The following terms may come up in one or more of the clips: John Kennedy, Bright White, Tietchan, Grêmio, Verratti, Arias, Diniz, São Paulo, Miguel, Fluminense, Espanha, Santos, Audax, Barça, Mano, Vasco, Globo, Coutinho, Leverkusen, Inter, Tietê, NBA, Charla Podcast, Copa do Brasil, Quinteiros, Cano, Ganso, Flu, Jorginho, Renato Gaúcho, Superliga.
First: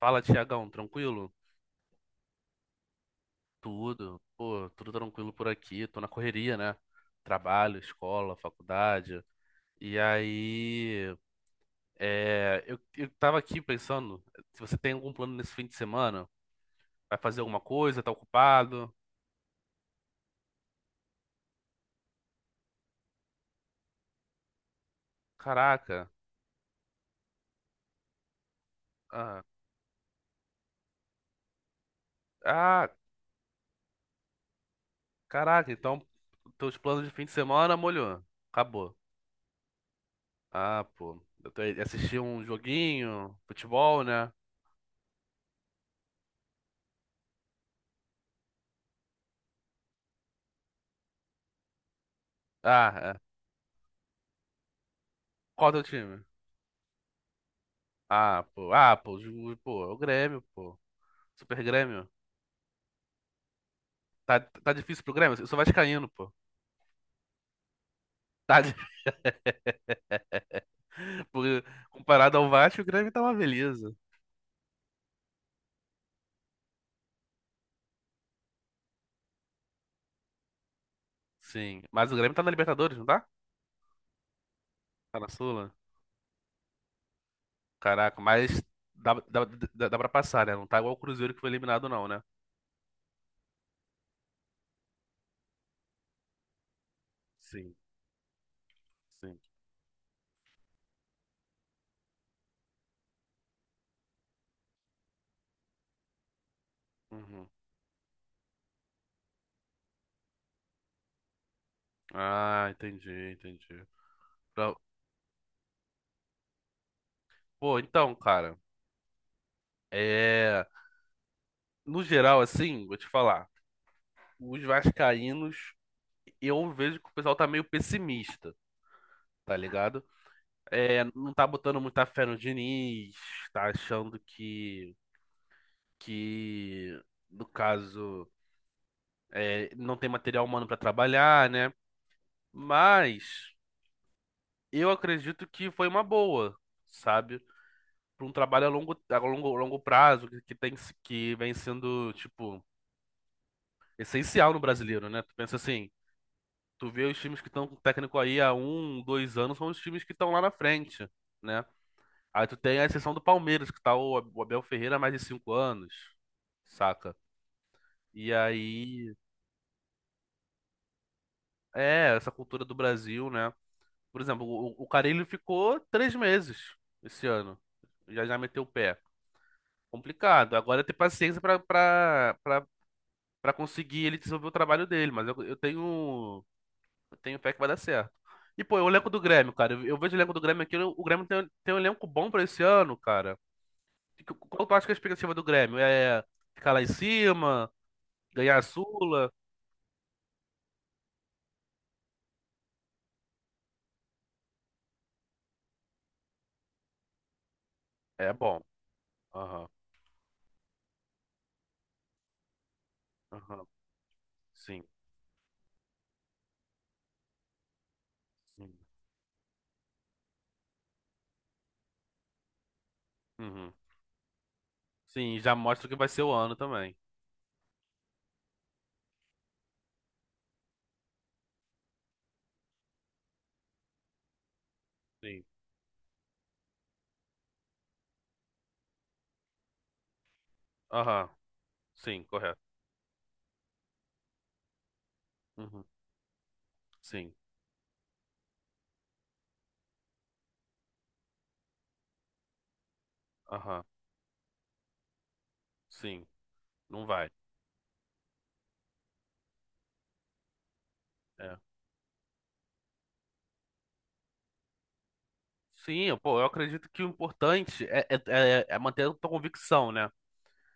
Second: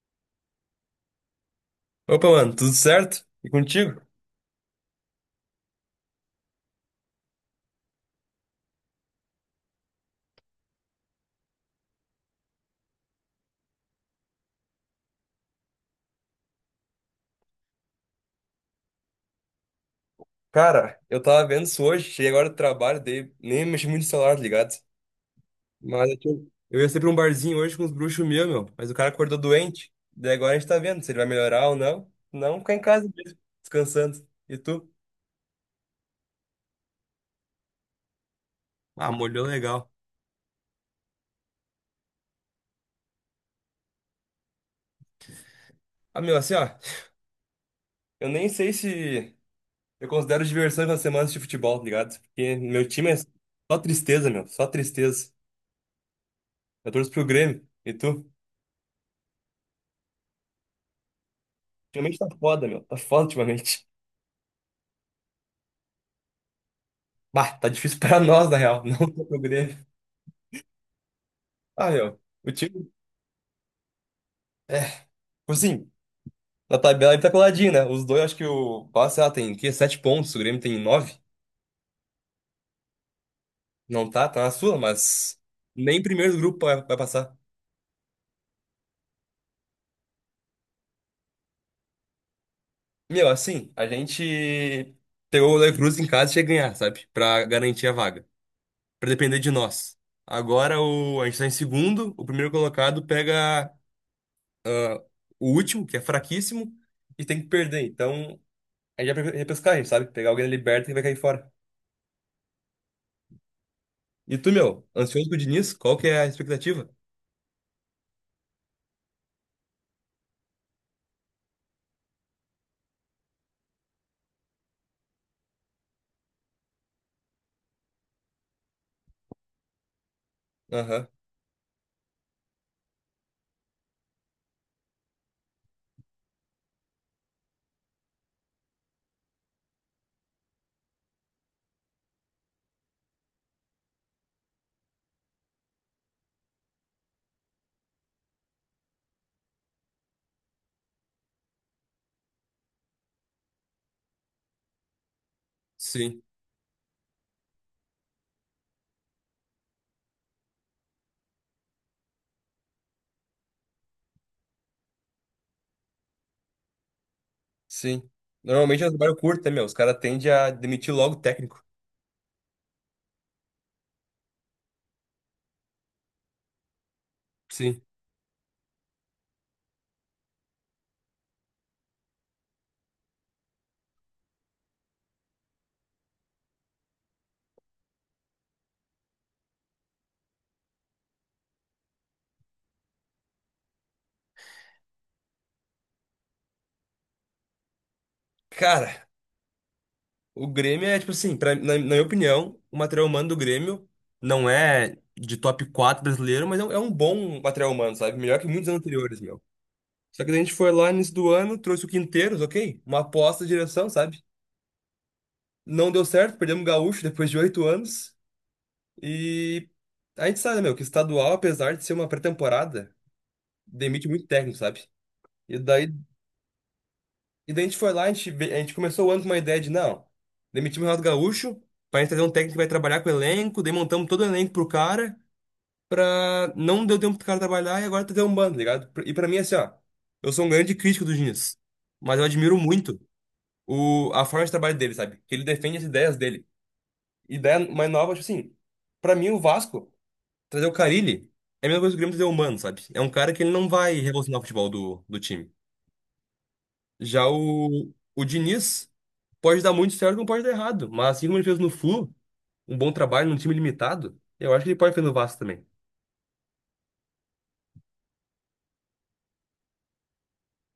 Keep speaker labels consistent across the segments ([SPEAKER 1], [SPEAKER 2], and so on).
[SPEAKER 1] Fala, Tiagão, tranquilo?
[SPEAKER 2] Opa, mano, tudo certo? E contigo?
[SPEAKER 1] Tudo, pô, tudo tranquilo por aqui, tô na correria, né? Trabalho, escola, faculdade. E aí, eu tava aqui pensando, se você tem algum plano nesse fim de semana, vai fazer alguma coisa, tá ocupado?
[SPEAKER 2] Cara, eu tava vendo isso hoje, cheguei agora do trabalho, dei nem mexi muito no celular, tá ligado? Mas
[SPEAKER 1] Caraca,
[SPEAKER 2] eu ia ser pra um barzinho hoje com os bruxos meus, meu, mas o cara acordou
[SPEAKER 1] ah,
[SPEAKER 2] doente, daí agora a gente tá vendo se ele vai melhorar ou não. Não, ficar em
[SPEAKER 1] ah,
[SPEAKER 2] casa mesmo, descansando. E tu?
[SPEAKER 1] caraca, então teus planos de fim de semana, molhou, acabou.
[SPEAKER 2] Ah, molhou legal.
[SPEAKER 1] Ah, pô, assisti um joguinho, futebol, né?
[SPEAKER 2] Ah, meu, assim, ó, eu nem sei se eu considero diversão nas semanas de futebol, tá ligado? Porque meu
[SPEAKER 1] Ah,
[SPEAKER 2] time é
[SPEAKER 1] é.
[SPEAKER 2] só tristeza, meu, só tristeza.
[SPEAKER 1] Qual é o teu time?
[SPEAKER 2] Eu torço pro Grêmio, e tu?
[SPEAKER 1] Ah, pô. Ah, pô. Pô, é o Grêmio, pô. Super Grêmio.
[SPEAKER 2] Ultimamente tá foda, meu, tá foda ultimamente.
[SPEAKER 1] Tá difícil pro Grêmio? Eu sou vascaíno, pô.
[SPEAKER 2] Bah, tá difícil pra nós, na
[SPEAKER 1] Tá, di-
[SPEAKER 2] real, não só pro Grêmio.
[SPEAKER 1] Porque
[SPEAKER 2] Ah, meu,
[SPEAKER 1] comparado ao
[SPEAKER 2] o
[SPEAKER 1] Vasco, o
[SPEAKER 2] time,
[SPEAKER 1] Grêmio tá uma beleza.
[SPEAKER 2] é, tipo assim, na tabela ele tá coladinho, né? Os dois, acho que o Barça, sei lá, tem, que, 7 pontos, o Grêmio tem nove.
[SPEAKER 1] Sim. Mas o Grêmio tá na Libertadores, não tá?
[SPEAKER 2] Não tá, tá na sua,
[SPEAKER 1] Tá na
[SPEAKER 2] mas
[SPEAKER 1] Sula?
[SPEAKER 2] nem primeiro do grupo vai passar.
[SPEAKER 1] Caraca, mas dá, dá, dá pra passar, né? Não tá igual o Cruzeiro que foi eliminado, não, né?
[SPEAKER 2] Meu, assim, a gente pegou o Leverkusen em casa e tinha que ganhar, sabe? Pra
[SPEAKER 1] Sim,
[SPEAKER 2] garantir a vaga, pra
[SPEAKER 1] sim.
[SPEAKER 2] depender de nós. Agora a gente tá em segundo, o primeiro colocado pega o último, que é fraquíssimo, e tem
[SPEAKER 1] Uhum.
[SPEAKER 2] que perder. Então, a gente vai pra repescagem, sabe? Pegar alguém na liberta e vai cair fora.
[SPEAKER 1] Ah, entendi, entendi.
[SPEAKER 2] E tu,
[SPEAKER 1] Pra-
[SPEAKER 2] meu, ansioso com o Diniz? Qual que é a expectativa?
[SPEAKER 1] Pô, então, cara, é... no geral, assim, vou te falar, os vascaínos, eu vejo que o pessoal tá meio pessimista. Tá ligado? É,
[SPEAKER 2] Aham,
[SPEAKER 1] não tá botando muita fé no Diniz, tá achando que, que no caso, não tem material humano pra trabalhar, né? Mas eu acredito que foi uma boa, sabe? Pra um trabalho a longo prazo, que, tem, se- que vem sendo, tipo, essencial no brasileiro, né? Tu pensa assim,
[SPEAKER 2] sim,
[SPEAKER 1] tu vê os times que estão com o técnico aí há 1, 2 anos, são os times que estão lá na frente, né? Aí tu tem a exceção do Palmeiras, que tá o Abel Ferreira há mais de 5 anos, saca?
[SPEAKER 2] sim.
[SPEAKER 1] E
[SPEAKER 2] Normalmente é um
[SPEAKER 1] aí,
[SPEAKER 2] trabalho curto, né, meu? Os caras tendem a demitir logo o técnico.
[SPEAKER 1] essa cultura do Brasil, né? Por exemplo, o Carille ficou 3 meses esse ano.
[SPEAKER 2] Sim.
[SPEAKER 1] Já já meteu o pé. Complicado. Agora é ter paciência pra conseguir ele desenvolver o trabalho dele, mas eu tenho fé que vai dar certo. E, pô, o elenco do Grêmio, cara. Eu vejo o elenco do Grêmio aqui, o Grêmio tem um elenco bom pra esse ano, cara. E qual tu acha que é a expectativa do Grêmio? É ficar lá em cima? Ganhar a
[SPEAKER 2] Cara,
[SPEAKER 1] Sula
[SPEAKER 2] o Grêmio é, tipo assim, na minha opinião, o material humano do Grêmio não é de top 4 brasileiro, mas é um bom material humano, sabe?
[SPEAKER 1] é
[SPEAKER 2] Melhor que
[SPEAKER 1] bom.
[SPEAKER 2] muitos anos anteriores, meu.
[SPEAKER 1] Aham,
[SPEAKER 2] Só que daí a gente foi lá no início do ano, trouxe o Quinteiros, ok? Uma aposta de
[SPEAKER 1] aham,
[SPEAKER 2] direção, sabe?
[SPEAKER 1] sim.
[SPEAKER 2] Não deu certo, perdemos o Gaúcho depois de 8 anos.
[SPEAKER 1] Sim,
[SPEAKER 2] E a gente sabe, né, meu, que estadual, apesar de ser uma pré-temporada,
[SPEAKER 1] uhum.
[SPEAKER 2] demite muito técnico, sabe?
[SPEAKER 1] Sim, já
[SPEAKER 2] E
[SPEAKER 1] mostra o
[SPEAKER 2] daí,
[SPEAKER 1] que vai ser o ano também.
[SPEAKER 2] e daí, a gente foi lá, a gente começou o ano com uma ideia de, não, demitimos o Renato Gaúcho, pra gente trazer um técnico que vai trabalhar com o elenco, daí montamos todo o elenco pro cara,
[SPEAKER 1] Sim,
[SPEAKER 2] pra não deu tempo pro cara trabalhar e agora tá dando um bando, tá ligado? E pra mim, é assim, ó, eu sou um grande crítico do
[SPEAKER 1] aham,
[SPEAKER 2] Diniz, mas
[SPEAKER 1] sim,
[SPEAKER 2] eu admiro
[SPEAKER 1] correto.
[SPEAKER 2] muito a forma de trabalho dele, sabe? Que ele defende
[SPEAKER 1] Uhum.
[SPEAKER 2] as ideias dele.
[SPEAKER 1] Sim,
[SPEAKER 2] Ideia mais nova, tipo assim, pra mim o Vasco. Trazer o Carille é a mesma coisa que o Grêmio trazer o Mano, sabe? É um cara que ele não
[SPEAKER 1] aham,
[SPEAKER 2] vai revolucionar o futebol do time.
[SPEAKER 1] sim, não
[SPEAKER 2] Já
[SPEAKER 1] vai.
[SPEAKER 2] o Diniz pode dar muito certo, como pode dar errado. Mas assim como ele
[SPEAKER 1] É.
[SPEAKER 2] fez no Flu, um bom trabalho num time limitado, eu acho que ele pode fazer no Vasco também.
[SPEAKER 1] Sim, pô, eu acredito que o importante manter a tua convicção, né?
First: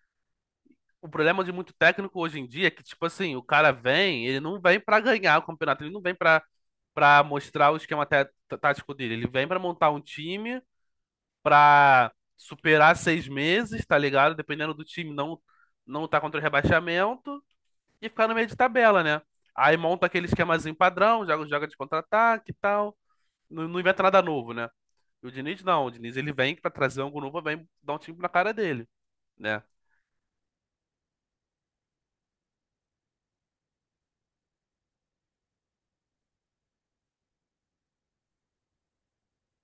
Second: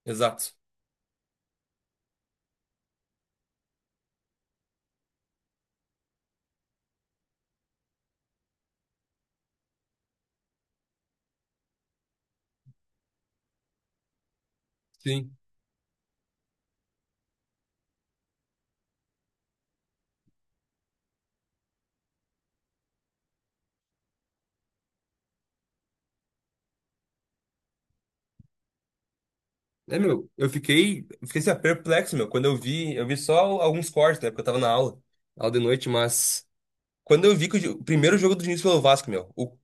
[SPEAKER 2] Exato.
[SPEAKER 1] O problema de muito técnico hoje em dia é que, tipo assim, o cara vem, ele não vem pra ganhar o campeonato, ele não vem pra para mostrar o esquema tático dele, ele vem pra montar um time pra superar 6 meses, tá ligado? Dependendo do time
[SPEAKER 2] Sim.
[SPEAKER 1] não tá contra o rebaixamento e ficar no meio de tabela, né? Aí monta aquele esquemazinho padrão, joga de contra-ataque e tal. Não, não inventa nada novo, né? E o Diniz não, o Diniz ele vem pra trazer algo novo, vem dar um time na cara dele, né?
[SPEAKER 2] É, meu, eu fiquei assim, ó, perplexo, meu, quando eu vi só alguns cortes, né, porque eu tava na aula, aula de noite, mas quando eu vi que o primeiro jogo do Diniz pelo Vasco, meu,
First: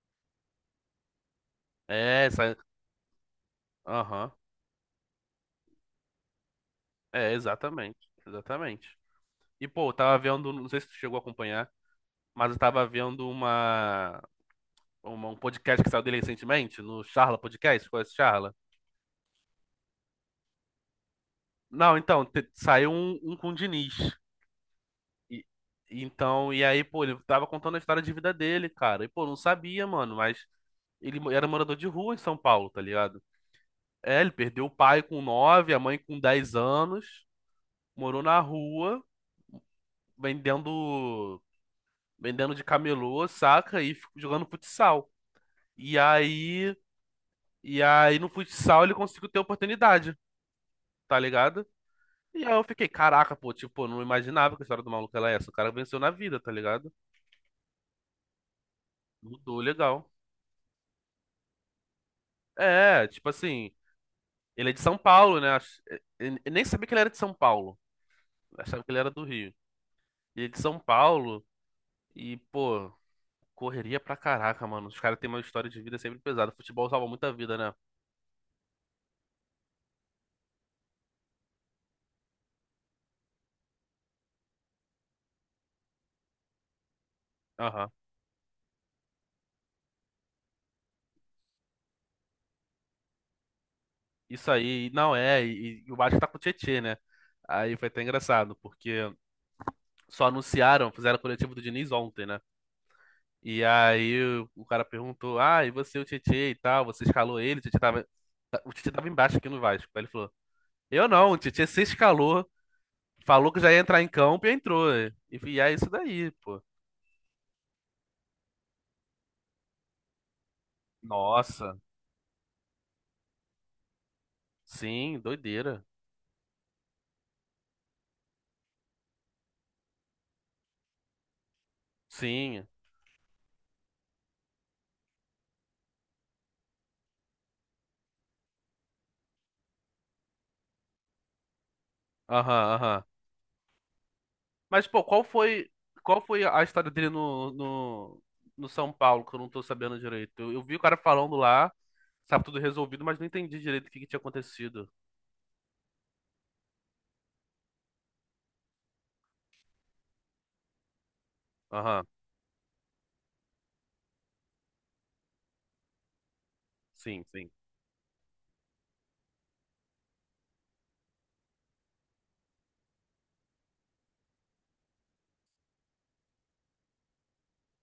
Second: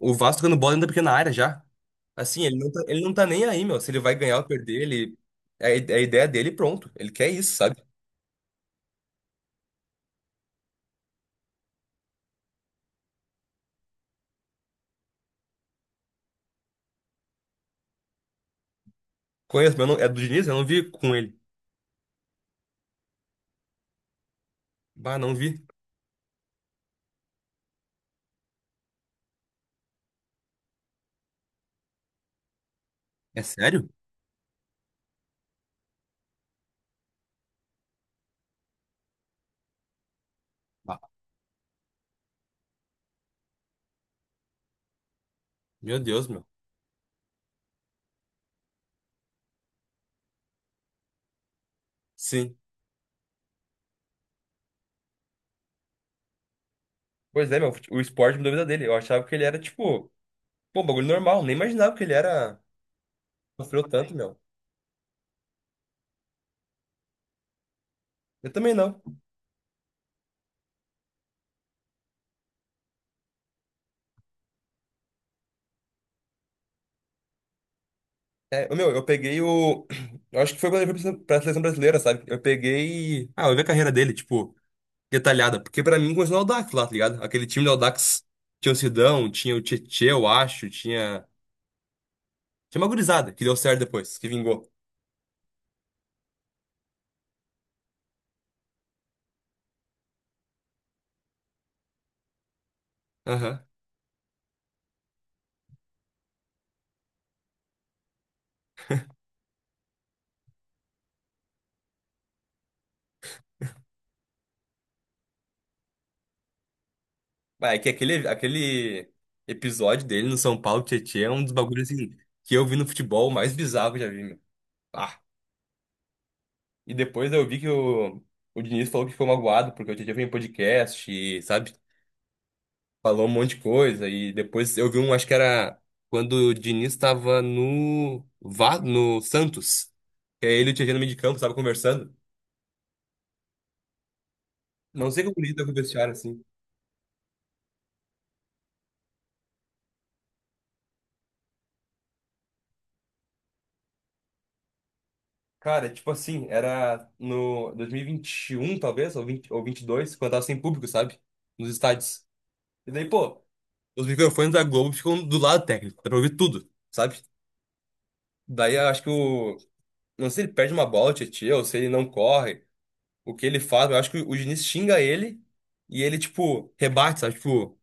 [SPEAKER 2] o Vasco tocando bola dentro da pequena área já.
[SPEAKER 1] É,
[SPEAKER 2] Assim,
[SPEAKER 1] essa.
[SPEAKER 2] ele não tá nem aí, meu. Se ele vai
[SPEAKER 1] Aham.
[SPEAKER 2] ganhar ou perder, ele. É a ideia dele, pronto. Ele quer
[SPEAKER 1] É,
[SPEAKER 2] isso, sabe?
[SPEAKER 1] exatamente. Exatamente. E, pô, eu tava vendo, não sei se tu chegou a acompanhar, mas eu tava vendo um podcast que saiu dele recentemente, no Charla Podcast, conhece o Charla?
[SPEAKER 2] Conheço, mas eu não, é do Diniz, eu não vi com ele.
[SPEAKER 1] Não, então, saiu um com o Diniz.
[SPEAKER 2] Bah, não
[SPEAKER 1] E,
[SPEAKER 2] vi.
[SPEAKER 1] então, e aí, pô, ele tava contando a história de vida dele, cara. E, pô, não sabia, mano, mas ele era morador de rua em São Paulo, tá ligado?
[SPEAKER 2] É sério?
[SPEAKER 1] É, ele perdeu o pai com 9, a mãe com 10 anos, morou na rua,
[SPEAKER 2] Ah,
[SPEAKER 1] vendendo, vendendo de camelô, saca? E jogando futsal. E
[SPEAKER 2] meu Deus, meu.
[SPEAKER 1] aí, e aí no futsal ele conseguiu ter oportunidade, tá ligado? E aí
[SPEAKER 2] Sim.
[SPEAKER 1] eu fiquei, caraca, pô, tipo, eu não imaginava que a história do maluco era essa. O cara venceu na vida, tá ligado?
[SPEAKER 2] Pois é, meu. O esporte me a vida dele. Eu achava que ele
[SPEAKER 1] Mudou,
[SPEAKER 2] era,
[SPEAKER 1] legal.
[SPEAKER 2] tipo, pô, bagulho normal. Nem imaginava que ele era.
[SPEAKER 1] É, tipo assim,
[SPEAKER 2] Sofreu tanto, meu.
[SPEAKER 1] ele é de São Paulo, né? Eu nem sabia que ele era de São Paulo.
[SPEAKER 2] Eu
[SPEAKER 1] Eu
[SPEAKER 2] também
[SPEAKER 1] achava que ele
[SPEAKER 2] não.
[SPEAKER 1] era do Rio. Ele é de São Paulo e, pô, correria pra caraca, mano. Os caras têm uma história de vida sempre pesada. Futebol salva muita vida, né?
[SPEAKER 2] É, meu, eu peguei o. Eu acho que foi quando ele foi pra seleção brasileira, sabe? Eu peguei. Ah, eu vi a carreira dele, tipo, detalhada. Porque pra mim começou no Audax lá, tá ligado? Aquele time do
[SPEAKER 1] Aham.
[SPEAKER 2] Audax tinha o Sidão, tinha o Tietê, eu acho, tinha. Tinha uma gurizada que deu certo depois, que
[SPEAKER 1] Isso
[SPEAKER 2] vingou.
[SPEAKER 1] aí, não é. E o Vasco tá com o Tietê, né? Aí foi até engraçado, porque só anunciaram, fizeram o coletivo do Diniz ontem, né? E
[SPEAKER 2] Aham.
[SPEAKER 1] aí o cara perguntou: Ah, e você, o Tietê e tal? Você escalou ele? O Tietê tava embaixo aqui no Vasco. Aí ele falou. Eu não, o Tietchan se escalou, falou que já ia entrar em campo e entrou. E é isso daí, pô.
[SPEAKER 2] Mas é que aquele episódio dele no São Paulo, Tietê, é um dos
[SPEAKER 1] Nossa,
[SPEAKER 2] bagulhos assim, que eu vi no futebol mais bizarro que eu já vi, meu.
[SPEAKER 1] sim,
[SPEAKER 2] Ah.
[SPEAKER 1] doideira.
[SPEAKER 2] E depois eu vi que o Diniz falou que ficou magoado, porque o Tietê foi em podcast, e, sabe?
[SPEAKER 1] Sim,
[SPEAKER 2] Falou um monte de coisa e depois eu vi um, acho que era quando o Diniz estava no Santos, que aí ele e o Tietchan no meio de campo, estava conversando.
[SPEAKER 1] aham, aham. Mas, pô,
[SPEAKER 2] Não
[SPEAKER 1] qual
[SPEAKER 2] sei como ele lida
[SPEAKER 1] foi,
[SPEAKER 2] com o vestiário
[SPEAKER 1] qual foi
[SPEAKER 2] assim.
[SPEAKER 1] a história dele no São Paulo, que eu não tô sabendo direito? Eu vi o cara falando lá, sabe, tudo resolvido, mas não entendi direito o que que tinha acontecido.
[SPEAKER 2] Cara, tipo assim, era no 2021 talvez, ou 20, ou 22, quando tava sem público, sabe? Nos
[SPEAKER 1] Aham,
[SPEAKER 2] estádios. E daí, pô, os microfones da Globo ficam do lado técnico, dá pra ouvir tudo, sabe?
[SPEAKER 1] sim, sim.
[SPEAKER 2] Daí eu acho que o não sei se ele perde uma bola, o Tietchan, ou se ele não corre. O que ele faz, eu acho que o Diniz xinga ele e ele, tipo, rebate, sabe? Tipo,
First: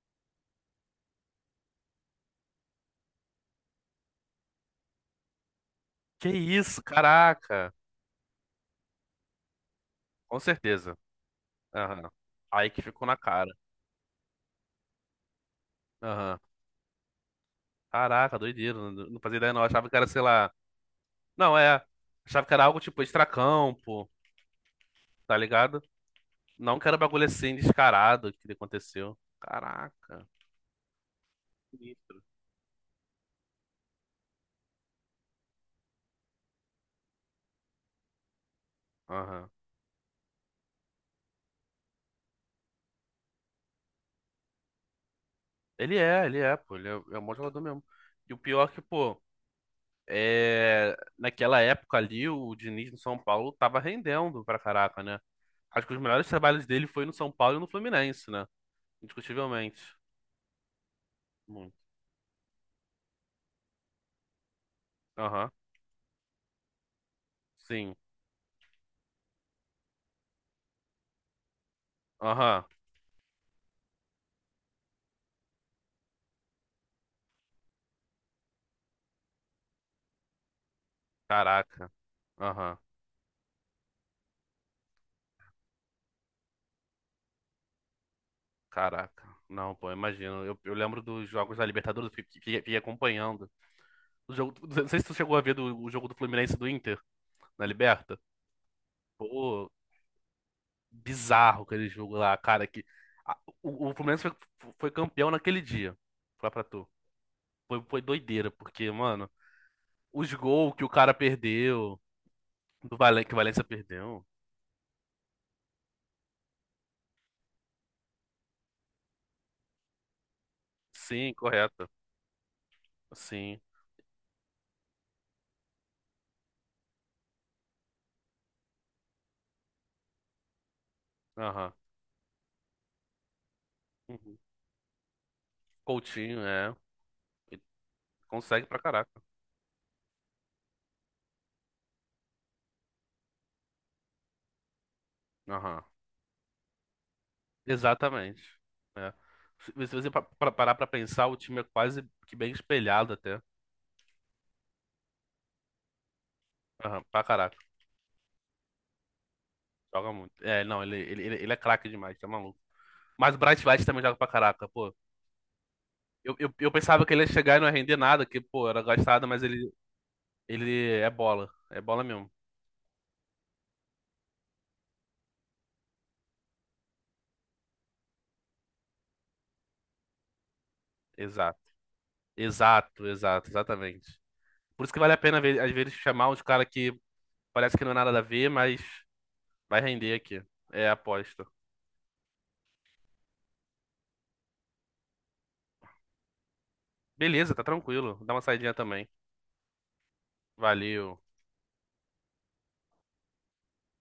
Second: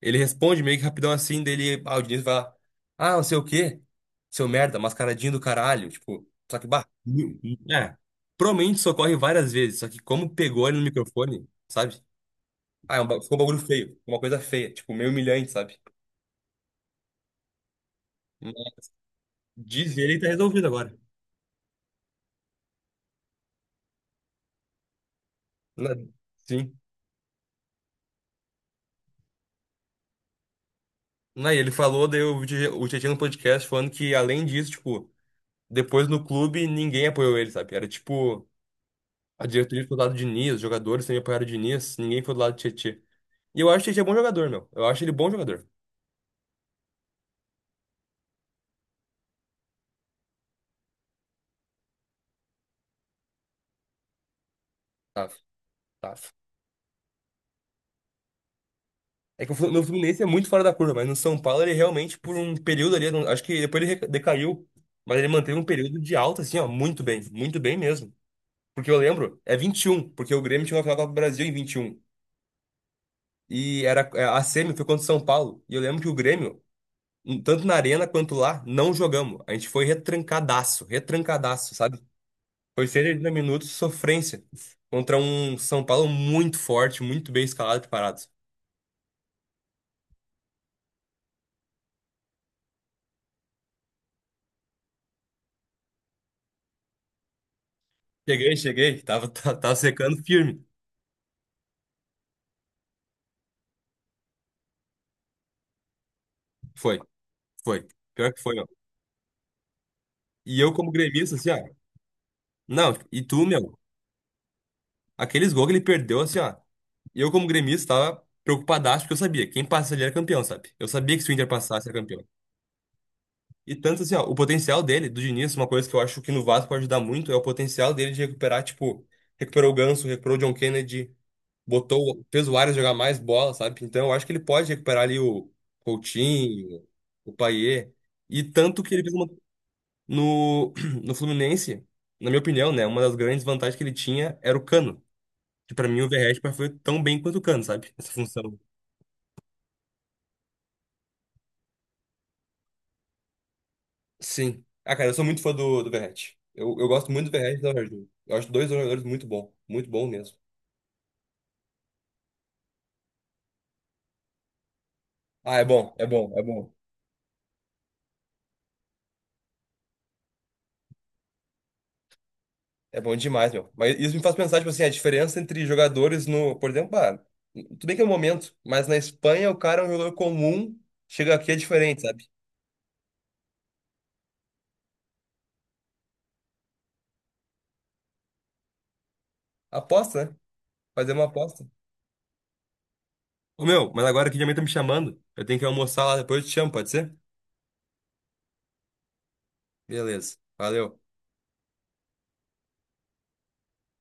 [SPEAKER 2] ele responde meio que rapidão assim, dele, ah, o Diniz vai lá, ah, não sei o quê, seu merda, mascaradinho do caralho, tipo,
[SPEAKER 1] Que
[SPEAKER 2] só que,
[SPEAKER 1] isso,
[SPEAKER 2] bah,
[SPEAKER 1] caraca!
[SPEAKER 2] é, provavelmente socorre várias vezes, só que como
[SPEAKER 1] Com
[SPEAKER 2] pegou ele no
[SPEAKER 1] certeza.
[SPEAKER 2] microfone, sabe?
[SPEAKER 1] Aham. Aí que
[SPEAKER 2] Ah,
[SPEAKER 1] ficou na
[SPEAKER 2] ficou um
[SPEAKER 1] cara.
[SPEAKER 2] bagulho feio, uma coisa feia, tipo, meio humilhante, sabe?
[SPEAKER 1] Aham. Caraca, doideira. Não fazia ideia, não. Eu achava que
[SPEAKER 2] Diz
[SPEAKER 1] era,
[SPEAKER 2] ele e
[SPEAKER 1] sei
[SPEAKER 2] tá
[SPEAKER 1] lá.
[SPEAKER 2] resolvido agora.
[SPEAKER 1] Não, é. Achava que era algo tipo extracampo, tá ligado?
[SPEAKER 2] Na- Sim.
[SPEAKER 1] Não que era um bagulho assim descarado que aconteceu. Caraca.
[SPEAKER 2] Não, e ele falou,
[SPEAKER 1] Sinistro.
[SPEAKER 2] daí o Tietchan no podcast falando que além disso, tipo, depois no clube, ninguém apoiou ele, sabe? Era tipo, a
[SPEAKER 1] Aham.
[SPEAKER 2] diretoria foi do lado de Diniz, os jogadores também apoiaram o Diniz, ninguém foi do lado do Tietchan. E eu acho que o Tietchan é bom jogador, meu. Eu acho ele bom jogador.
[SPEAKER 1] Ele é, pô. Ele é, é um bom jogador mesmo. E o pior é que, pô, naquela época ali, o Diniz no São Paulo tava rendendo pra caraca, né?
[SPEAKER 2] Tá,
[SPEAKER 1] Acho que os
[SPEAKER 2] tá.
[SPEAKER 1] melhores trabalhos dele foi no São Paulo e no Fluminense, né?
[SPEAKER 2] É que
[SPEAKER 1] Indiscutivelmente.
[SPEAKER 2] no Fluminense é muito fora da curva, mas no São Paulo ele
[SPEAKER 1] Muito.
[SPEAKER 2] realmente, por um período ali, eu não- acho que depois ele decaiu, mas ele
[SPEAKER 1] Aham.
[SPEAKER 2] manteve um período de alta, assim, ó, muito bem
[SPEAKER 1] Sim.
[SPEAKER 2] mesmo. Porque eu lembro, é 21, porque o Grêmio tinha uma final da Copa do Brasil em 21. E um.
[SPEAKER 1] Aham.
[SPEAKER 2] E era, é, a semi foi contra o São Paulo. E eu lembro que o Grêmio um, tanto na arena quanto lá, não jogamos. A gente foi retrancadaço, retrancadaço,
[SPEAKER 1] Caraca.
[SPEAKER 2] sabe?
[SPEAKER 1] Aham.
[SPEAKER 2] Foi 180 minutos de sofrência contra um São Paulo muito forte, muito bem escalado e preparado.
[SPEAKER 1] Caraca, não, pô, imagino. Eu lembro dos jogos da Libertadores, eu fiquei acompanhando. O jogo, não sei se tu chegou a ver o jogo do Fluminense e do Inter na Liberta.
[SPEAKER 2] Cheguei, cheguei, tava, tava,
[SPEAKER 1] Pô,
[SPEAKER 2] tava secando firme.
[SPEAKER 1] bizarro aquele jogo lá, cara. Que, o Fluminense foi campeão naquele dia. Foi pra tu.
[SPEAKER 2] Foi,
[SPEAKER 1] Foi,
[SPEAKER 2] foi.
[SPEAKER 1] foi
[SPEAKER 2] Pior que
[SPEAKER 1] doideira,
[SPEAKER 2] foi, ó.
[SPEAKER 1] porque, mano, os
[SPEAKER 2] E eu
[SPEAKER 1] gols que o
[SPEAKER 2] como
[SPEAKER 1] cara
[SPEAKER 2] gremista, assim, ó.
[SPEAKER 1] perdeu,
[SPEAKER 2] Não, e
[SPEAKER 1] Que o
[SPEAKER 2] tu,
[SPEAKER 1] Valência
[SPEAKER 2] meu,
[SPEAKER 1] perdeu.
[SPEAKER 2] aqueles gols que ele perdeu, assim, ó. E eu como gremista tava preocupadaço, porque eu sabia, quem passa ali era campeão, sabe? Eu sabia que se o
[SPEAKER 1] Sim,
[SPEAKER 2] Inter
[SPEAKER 1] correto.
[SPEAKER 2] passasse era campeão.
[SPEAKER 1] Sim,
[SPEAKER 2] E tanto assim, ó, o potencial dele, do Diniz, uma coisa que eu acho que no Vasco pode ajudar muito é o potencial dele de recuperar, tipo, recuperou o Ganso, recuperou o John Kennedy,
[SPEAKER 1] aham.
[SPEAKER 2] botou, fez o Arias jogar mais bola, sabe? Então eu acho que
[SPEAKER 1] Uhum.
[SPEAKER 2] ele pode recuperar ali o
[SPEAKER 1] Coutinho, é.
[SPEAKER 2] Coutinho, o Payet. E
[SPEAKER 1] Consegue pra
[SPEAKER 2] tanto que ele fez
[SPEAKER 1] caraca.
[SPEAKER 2] uma, no, no Fluminense, na minha opinião, né, uma das grandes vantagens que ele tinha era o Cano, que
[SPEAKER 1] Aham.
[SPEAKER 2] pra mim o Verratti foi tão bem quanto o Cano, sabe? Essa
[SPEAKER 1] Exatamente.
[SPEAKER 2] função.
[SPEAKER 1] É. Se você parar pra pensar, o time é quase que bem espelhado até.
[SPEAKER 2] Sim. Ah, cara, eu sou muito fã do Verratti. Eu
[SPEAKER 1] Aham,
[SPEAKER 2] gosto
[SPEAKER 1] pra
[SPEAKER 2] muito do
[SPEAKER 1] caraca.
[SPEAKER 2] Verratti e do Jorginho. Eu acho dois jogadores muito bom
[SPEAKER 1] Joga muito.
[SPEAKER 2] mesmo.
[SPEAKER 1] É, não, ele é craque demais, tá maluco. Mas o Bright White também joga pra caraca, pô.
[SPEAKER 2] Ah, é bom, é bom,
[SPEAKER 1] Eu,
[SPEAKER 2] é
[SPEAKER 1] eu, eu
[SPEAKER 2] bom.
[SPEAKER 1] pensava que ele ia chegar e não ia render nada, que, pô, era gastado, mas ele é bola. É bola mesmo.
[SPEAKER 2] É bom demais, meu. Mas isso me faz pensar, tipo assim, a diferença entre jogadores no, por exemplo, ah, tudo bem que é o momento, mas na Espanha o cara é um jogador comum, chega aqui é
[SPEAKER 1] Exato.
[SPEAKER 2] diferente, sabe?
[SPEAKER 1] Exato, exato, exatamente. Por isso que vale a pena, às vezes, chamar uns caras que parece que não é nada a ver, mas vai render
[SPEAKER 2] Aposta, né?
[SPEAKER 1] aqui. É
[SPEAKER 2] Fazer uma
[SPEAKER 1] aposta.
[SPEAKER 2] aposta. Ô, meu, mas agora que minha mãe tá me chamando, eu tenho que almoçar lá, depois eu te chamo, pode ser?
[SPEAKER 1] Beleza, tá tranquilo. Dá uma saidinha também.
[SPEAKER 2] Beleza. Valeu.
[SPEAKER 1] Valeu.